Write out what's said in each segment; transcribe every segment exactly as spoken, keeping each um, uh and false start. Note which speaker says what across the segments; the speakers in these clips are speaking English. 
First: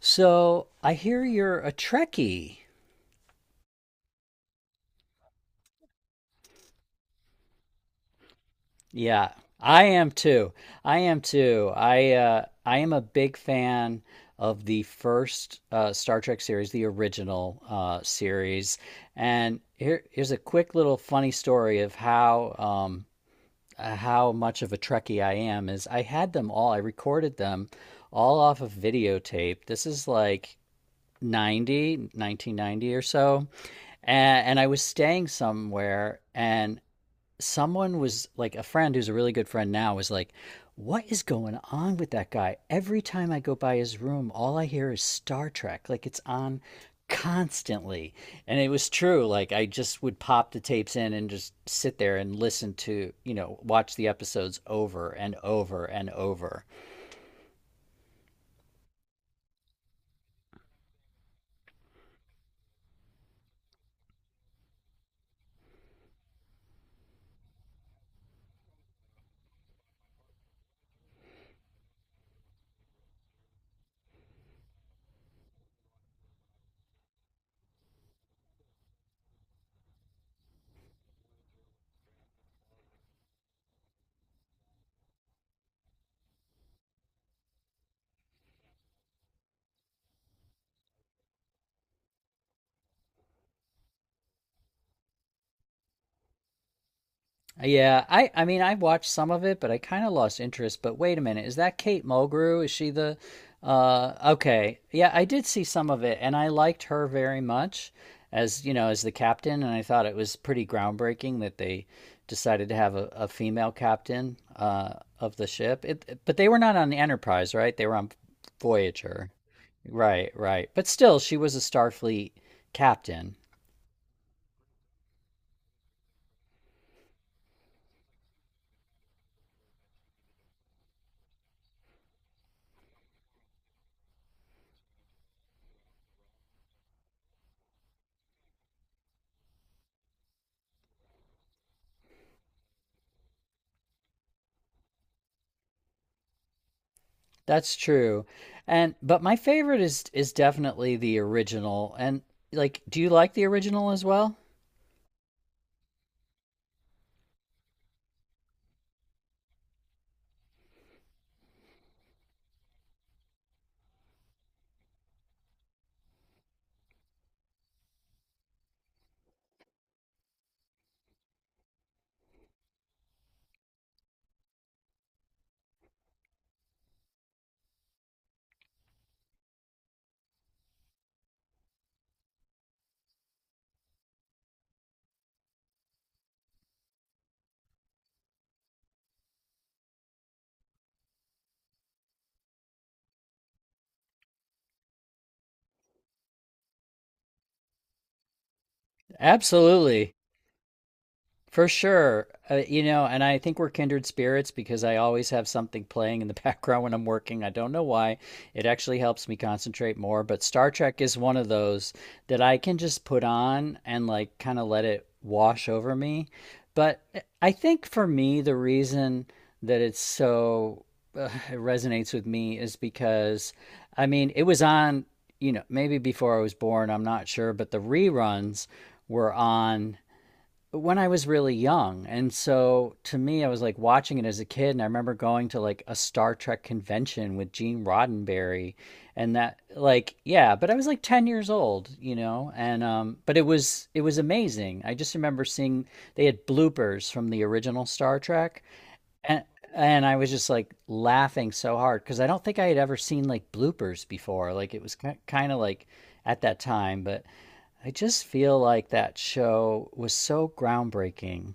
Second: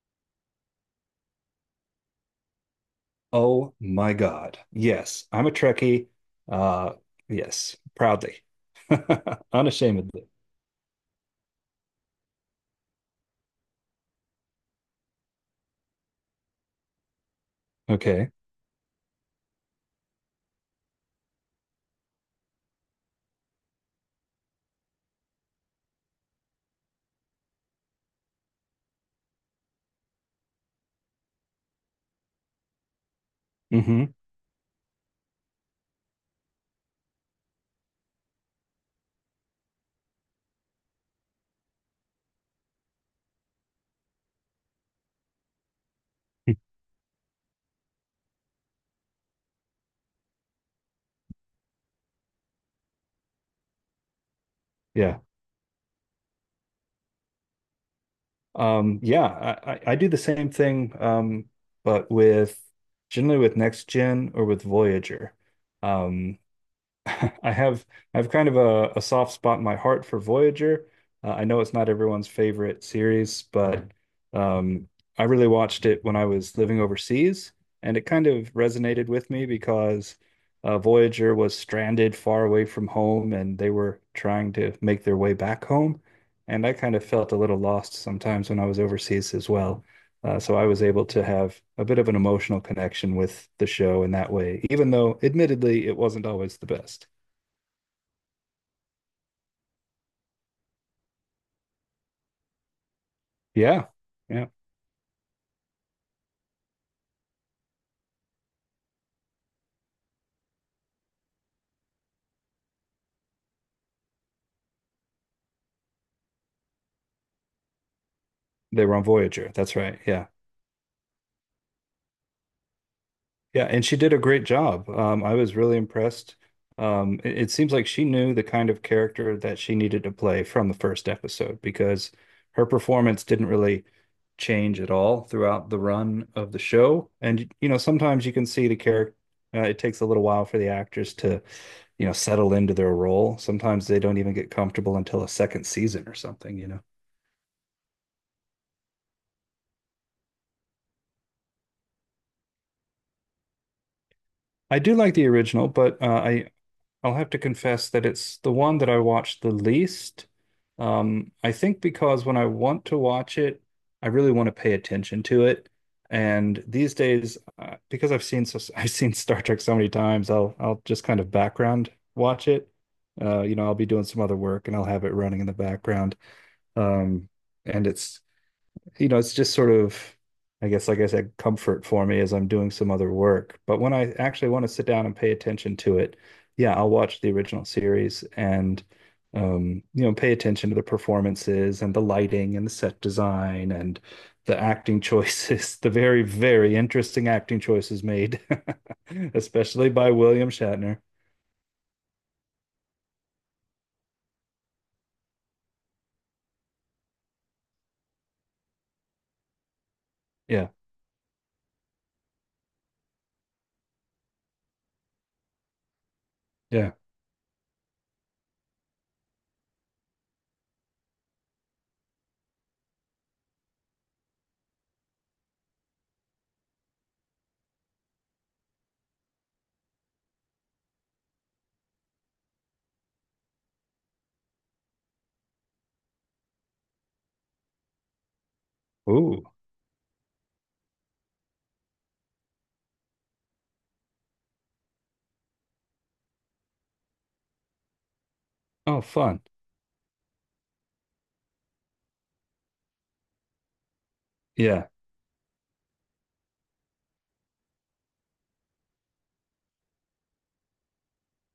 Speaker 1: So I hear you're a Trekkie.
Speaker 2: Oh my God. Yes, I'm a Trekkie. Uh, yes, proudly.
Speaker 1: Yeah, I am
Speaker 2: Unashamedly.
Speaker 1: too. I am too. I uh, I am a big fan of the first uh, Star Trek series, the original uh,
Speaker 2: Okay.
Speaker 1: series. And here, here's a quick little funny story of how um, uh, how much of a Trekkie I am. Is I had them all. I recorded them all off of videotape. This is like ninety, nineteen ninety or so.
Speaker 2: hmm
Speaker 1: And, and I was staying somewhere and someone was like a friend who's a really good friend now was like, "What is going on with that guy? Every time I go by his room, all I hear is Star Trek. Like it's on constantly." And it was true. Like I just would pop the tapes in and just sit there and listen to, you know, watch the episodes over
Speaker 2: Yeah.
Speaker 1: and over and over.
Speaker 2: Um, yeah, I, I I do the same thing, um, but with generally with Next Gen or with Voyager. Um, I have I have kind of a, a soft spot in my heart for Voyager. Uh, I know it's not everyone's favorite series, but um, I really watched it when I was living overseas, and it kind of resonated with me because uh, Voyager was stranded far away from home, and they were trying to make their way back home, and I kind of felt a little lost sometimes when I was overseas as well. Uh, so I was able to have a bit of an emotional connection with the show in that way, even though admittedly it wasn't always the best.
Speaker 1: Yeah, I I mean I watched some of it, but I kind of lost interest. But wait a minute, is that Kate Mulgrew? Is she the
Speaker 2: Yeah.
Speaker 1: uh,
Speaker 2: Yeah.
Speaker 1: okay. Yeah, I did see some of it and I liked her very much as, you know, as the captain, and I thought it was pretty groundbreaking that they decided to have a, a female captain uh, of the ship. It, but they were not on the Enterprise, right? They were on
Speaker 2: They were on
Speaker 1: Voyager.
Speaker 2: Voyager. That's right. Yeah.
Speaker 1: Right, right. But still she was a Starfleet captain.
Speaker 2: Yeah. And she did a great job. Um, I was really impressed. Um, it, it seems like she knew the kind of character that she needed to play from the first episode because her performance didn't really change at all throughout the run of the show. And, you know, sometimes you can see the character, uh, it takes a little while for the actors to, you know, settle into their role. Sometimes they don't even get comfortable until a second season or something, you know.
Speaker 1: That's true. And but my favorite is is definitely the original. And like, do you like the original as well?
Speaker 2: I do like the original, but uh, I I'll have to confess that it's the one that I watch the least. Um, I think because when I want to watch it, I really want to pay attention to it. And these days, uh, because I've seen so I've seen Star Trek so many times, I'll I'll just kind of background watch it. Uh, you know, I'll be doing some other work and I'll have it running in the background. Um, and it's you know, it's just sort of, I guess, like I said, comfort for me as I'm doing some other work. But when I actually want to sit down and pay attention to it, yeah, I'll watch the original series and, um, you know, pay attention to the performances and the lighting and the set design and the acting choices, the very, very interesting acting choices made, especially by
Speaker 1: Absolutely.
Speaker 2: William Shatner.
Speaker 1: For sure. Uh, you know, and I think we're kindred spirits because I always have something playing in the background when I'm working. I don't know why. It actually helps me concentrate more, but
Speaker 2: Yeah,
Speaker 1: Star Trek is one of those that I can just put on and like kind of let it wash over me.
Speaker 2: yeah.
Speaker 1: But eh, I think for me, the reason that it's so uh, it resonates with me is because, I mean, it was on, you know, maybe before I was born, I'm not sure, but the reruns were on when I was really young. And so to me, I was like watching it as a kid. And I remember going to like a Star Trek convention with Gene Roddenberry and
Speaker 2: Ooh,
Speaker 1: that like, yeah, but I was like ten years old, you know, and um but it was, it was amazing. I just remember seeing they had bloopers from the original Star Trek,
Speaker 2: oh, fun.
Speaker 1: and and I was just like laughing so hard because I don't think I had ever seen like bloopers before. Like it
Speaker 2: Yeah.
Speaker 1: was kind of like at that time, but I just feel like that show was so groundbreaking.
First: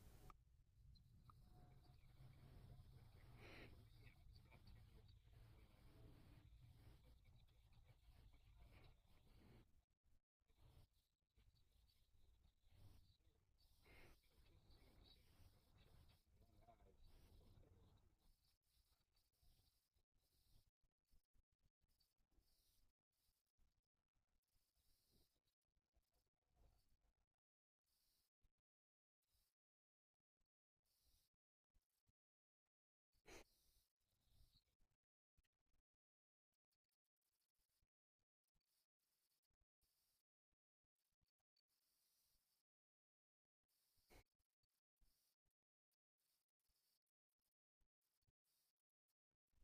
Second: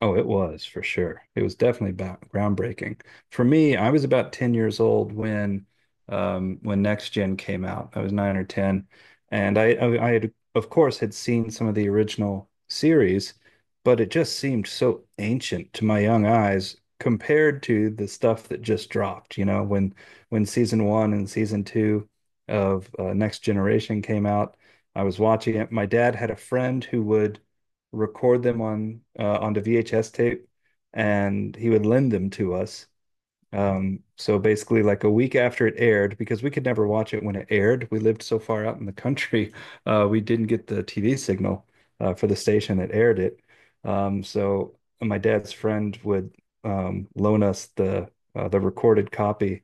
Speaker 2: Oh, it was for sure. It was definitely ba- groundbreaking. For me, I was about ten years old when um when Next Gen came out. I was nine or ten, and I I, I had of course had seen some of the original series, but it just seemed so ancient to my young eyes compared to the stuff that just dropped, you know, when when season one and season two of uh, Next Generation came out. I was watching it. My dad had a friend who would record them on uh, onto V H S tape, and he would lend them to us. Um, so basically, like a week after it aired, because we could never watch it when it aired, we lived so far out in the country, uh, we didn't get the T V signal uh, for the station that aired it. Um, so my dad's friend would um, loan us the uh, the recorded copy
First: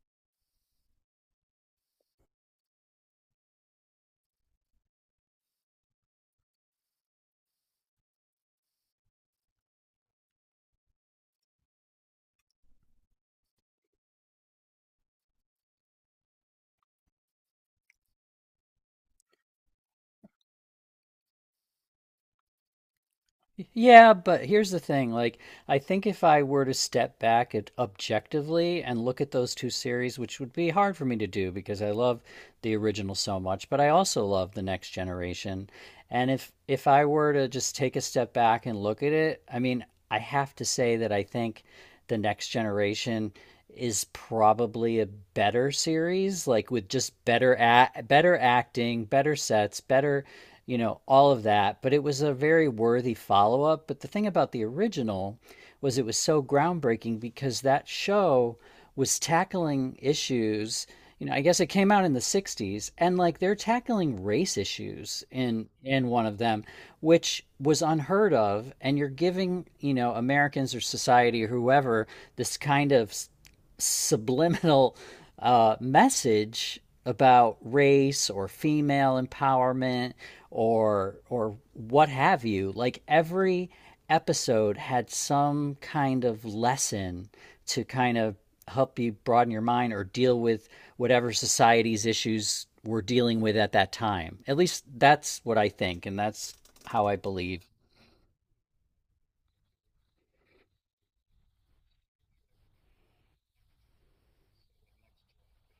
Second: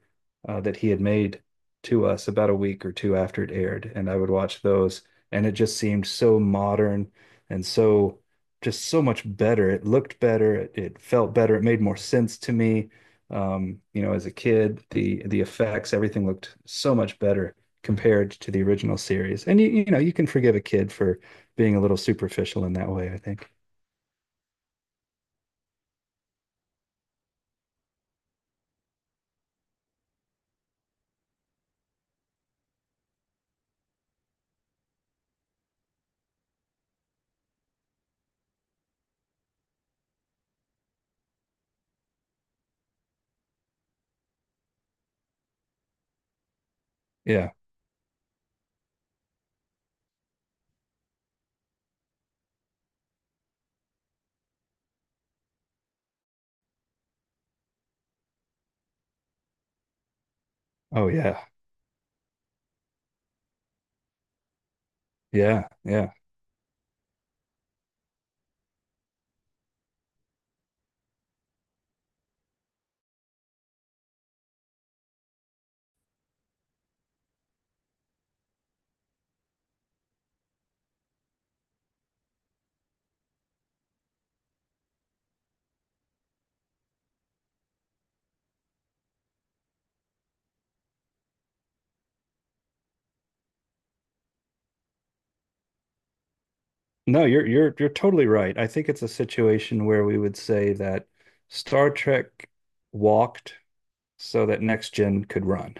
Speaker 2: uh, that he had made to us about a week or two after it aired, and I would watch those, and it just seemed so modern and so just so much better. It looked better, it, it felt better, it made more sense to me um, you know, as a kid, the the effects, everything looked so much better compared to the original series. And you, you know, you can forgive a kid for being a little superficial in that way, I think.
Speaker 1: Yeah, but here's the thing. Like, I think if I were to step back at objectively and look at those two series, which would be hard for me to do because I love the original so much, but I also love the next generation. And if if I were to just take a step back and look at it, I mean, I have to say that I think the next generation is probably a better series, like with just
Speaker 2: Yeah.
Speaker 1: better act, better acting, better sets, better, you know, all of that. But it was a very worthy follow up. But the thing about the original was it was so groundbreaking because that show was tackling issues.
Speaker 2: Oh
Speaker 1: You know, I
Speaker 2: yeah.
Speaker 1: guess it came out in the sixties, and like they're tackling race issues in
Speaker 2: Yeah.
Speaker 1: in
Speaker 2: Yeah.
Speaker 1: one of them, which was unheard of. And you're giving, you know, Americans or society or whoever this kind of subliminal uh, message about race or female empowerment or or what have you. Like every episode had some kind of lesson to kind of help you broaden your mind or deal with whatever society's issues we're dealing with at that time. At least that's what I think, and that's how I
Speaker 2: No, you're
Speaker 1: believe.
Speaker 2: you're you're totally right. I think it's a situation where we would say that Star Trek walked so that next gen could run.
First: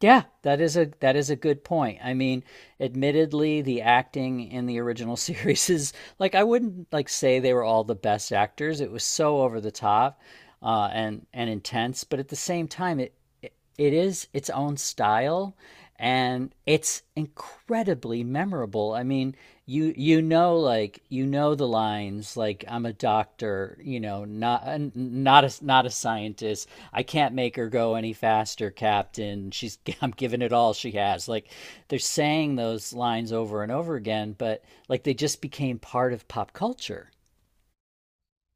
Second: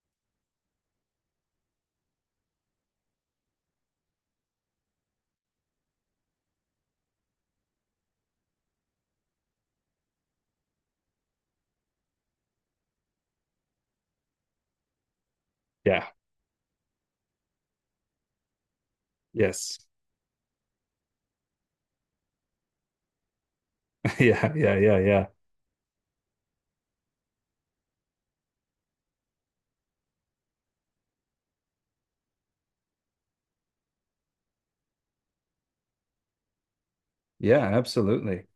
Speaker 1: Yeah, that is a, that is a good point. I mean, admittedly, the acting in the original series is like, I wouldn't like say they were all the best actors. It was so over the top uh, and and intense, but at the same time, it it, it is its own style,
Speaker 2: Yeah.
Speaker 1: and it's incredibly memorable. I mean,
Speaker 2: Yes.
Speaker 1: you you know like you know the lines like I'm a doctor, you know,
Speaker 2: Yeah.
Speaker 1: not
Speaker 2: Yeah. Yeah. Yeah.
Speaker 1: not a, not a scientist. I can't make her go any faster, captain. She's I'm giving it all she has. Like they're saying those lines over and over again, but like they just became part of pop culture.
Speaker 2: Yeah. Absolutely.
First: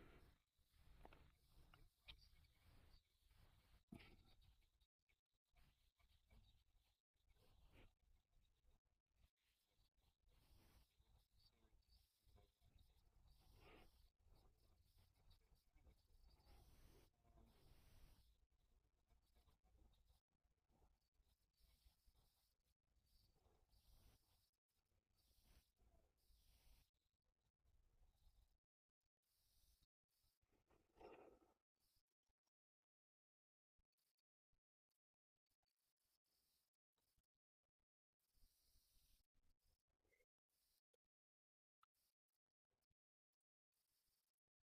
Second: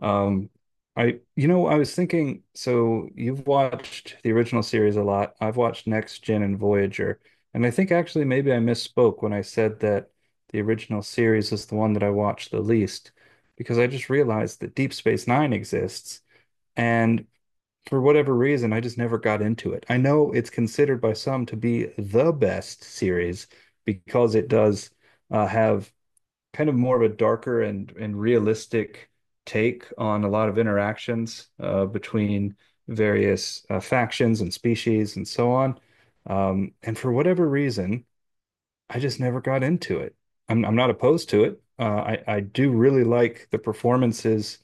Speaker 2: Um, I, you know, I was thinking, so you've watched the original series a lot. I've watched Next Gen and Voyager, and I think actually maybe I misspoke when I said that the original series is the one that I watched the least, because I just realized that Deep Space Nine exists, and for whatever reason, I just never got into it. I know it's considered by some to be the best series because it does uh, have kind of more of a darker and and realistic take on a lot of interactions uh, between various uh, factions and species and so on. Um, and for whatever reason, I just never got into it. I'm I'm not opposed to it. Uh, I I do really like the performances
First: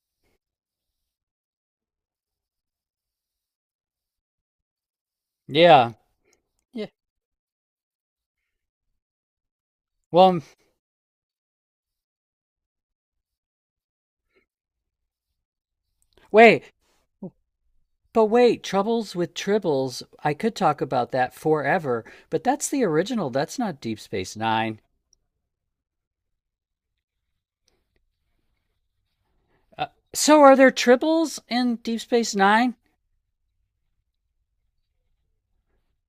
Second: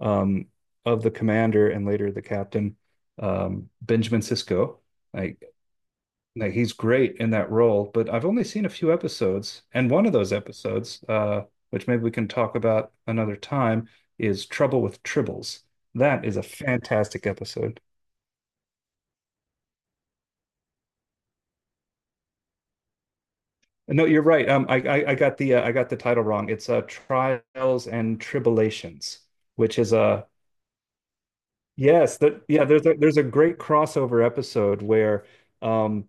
Speaker 2: um, of the commander and later the captain, um, Benjamin Sisko. Like
Speaker 1: Yeah.
Speaker 2: like he's
Speaker 1: Yeah.
Speaker 2: great in that role, but I've only seen a few episodes, and one of those
Speaker 1: Well,
Speaker 2: episodes, uh, which maybe we can talk about another time, is Trouble with Tribbles. That is a
Speaker 1: wait.
Speaker 2: fantastic episode.
Speaker 1: But wait, Troubles with Tribbles, I could talk about that forever, but that's the original. That's not Deep
Speaker 2: No, you're
Speaker 1: Space
Speaker 2: right. Um, I
Speaker 1: Nine.
Speaker 2: I, I got the uh, I got the title wrong. It's uh, Trials and Tribulations, which
Speaker 1: Uh,
Speaker 2: is a
Speaker 1: so are there Tribbles in Deep
Speaker 2: yes,
Speaker 1: Space
Speaker 2: that yeah.
Speaker 1: Nine?
Speaker 2: There's a there's a great crossover episode where um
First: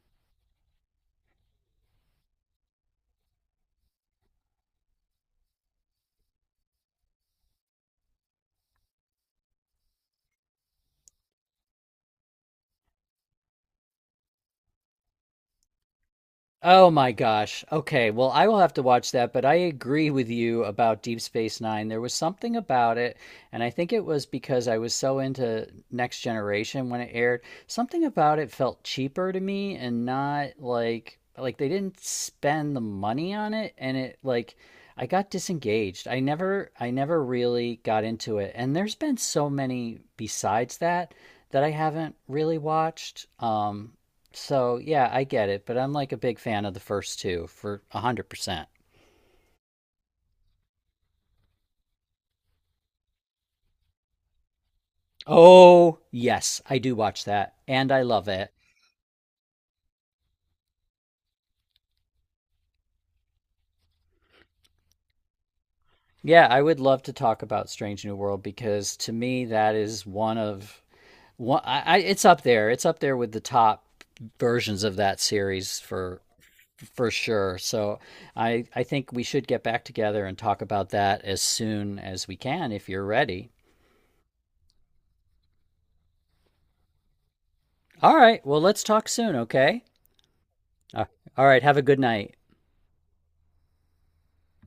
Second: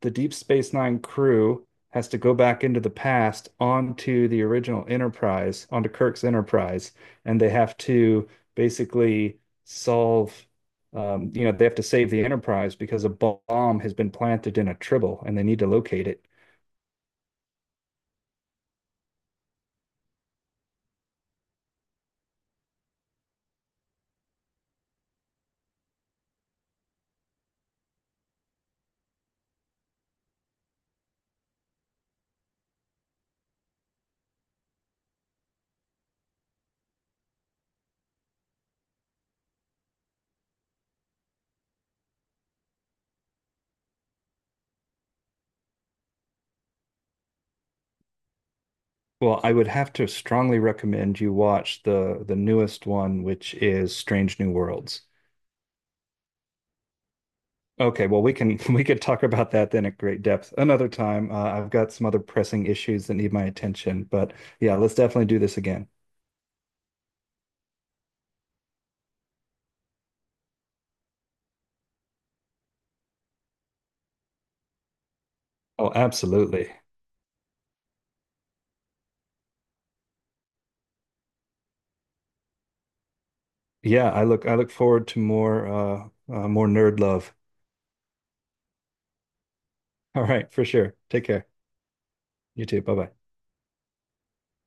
Speaker 2: the Deep Space Nine crew has to go back into the past onto the original Enterprise, onto Kirk's Enterprise, and they have to basically solve, um, you know, they have to save the Enterprise because a bomb has been planted in a tribble and they need to locate it.
Speaker 1: Oh my gosh. Okay. Well, I will have to watch that, but I agree with you about Deep Space Nine. There was something about it, and I think it was because I was so into Next Generation when it aired. Something about it felt cheaper to me and not like, like they didn't spend the money on it, and it like I got disengaged. I never I never really got into it. And there's been so many besides that that I haven't really watched. Um so yeah, I get it, but I'm like a big fan of the first two for a hundred percent.
Speaker 2: Well, I would have to strongly recommend you watch the the newest one, which is Strange New Worlds.
Speaker 1: Oh yes, I do watch that, and I
Speaker 2: Okay, well,
Speaker 1: love
Speaker 2: we
Speaker 1: it.
Speaker 2: can we could talk about that then at great depth another time. Uh, I've got some other pressing issues that need my attention, but yeah, let's definitely do this again.
Speaker 1: Yeah, I would love to talk about Strange New World because to me that is one of one. I, I it's up there. It's up there with the top versions of that series
Speaker 2: Oh,
Speaker 1: for
Speaker 2: absolutely.
Speaker 1: for sure. So I I think we should get back together and talk about that as soon as we can if you're ready.
Speaker 2: Yeah, I look I look forward to more uh, uh more nerd love.
Speaker 1: All right, well let's talk soon, okay?
Speaker 2: All right, for sure.
Speaker 1: Uh,
Speaker 2: Take
Speaker 1: All
Speaker 2: care.
Speaker 1: right, have a good night.
Speaker 2: You too. Bye-bye.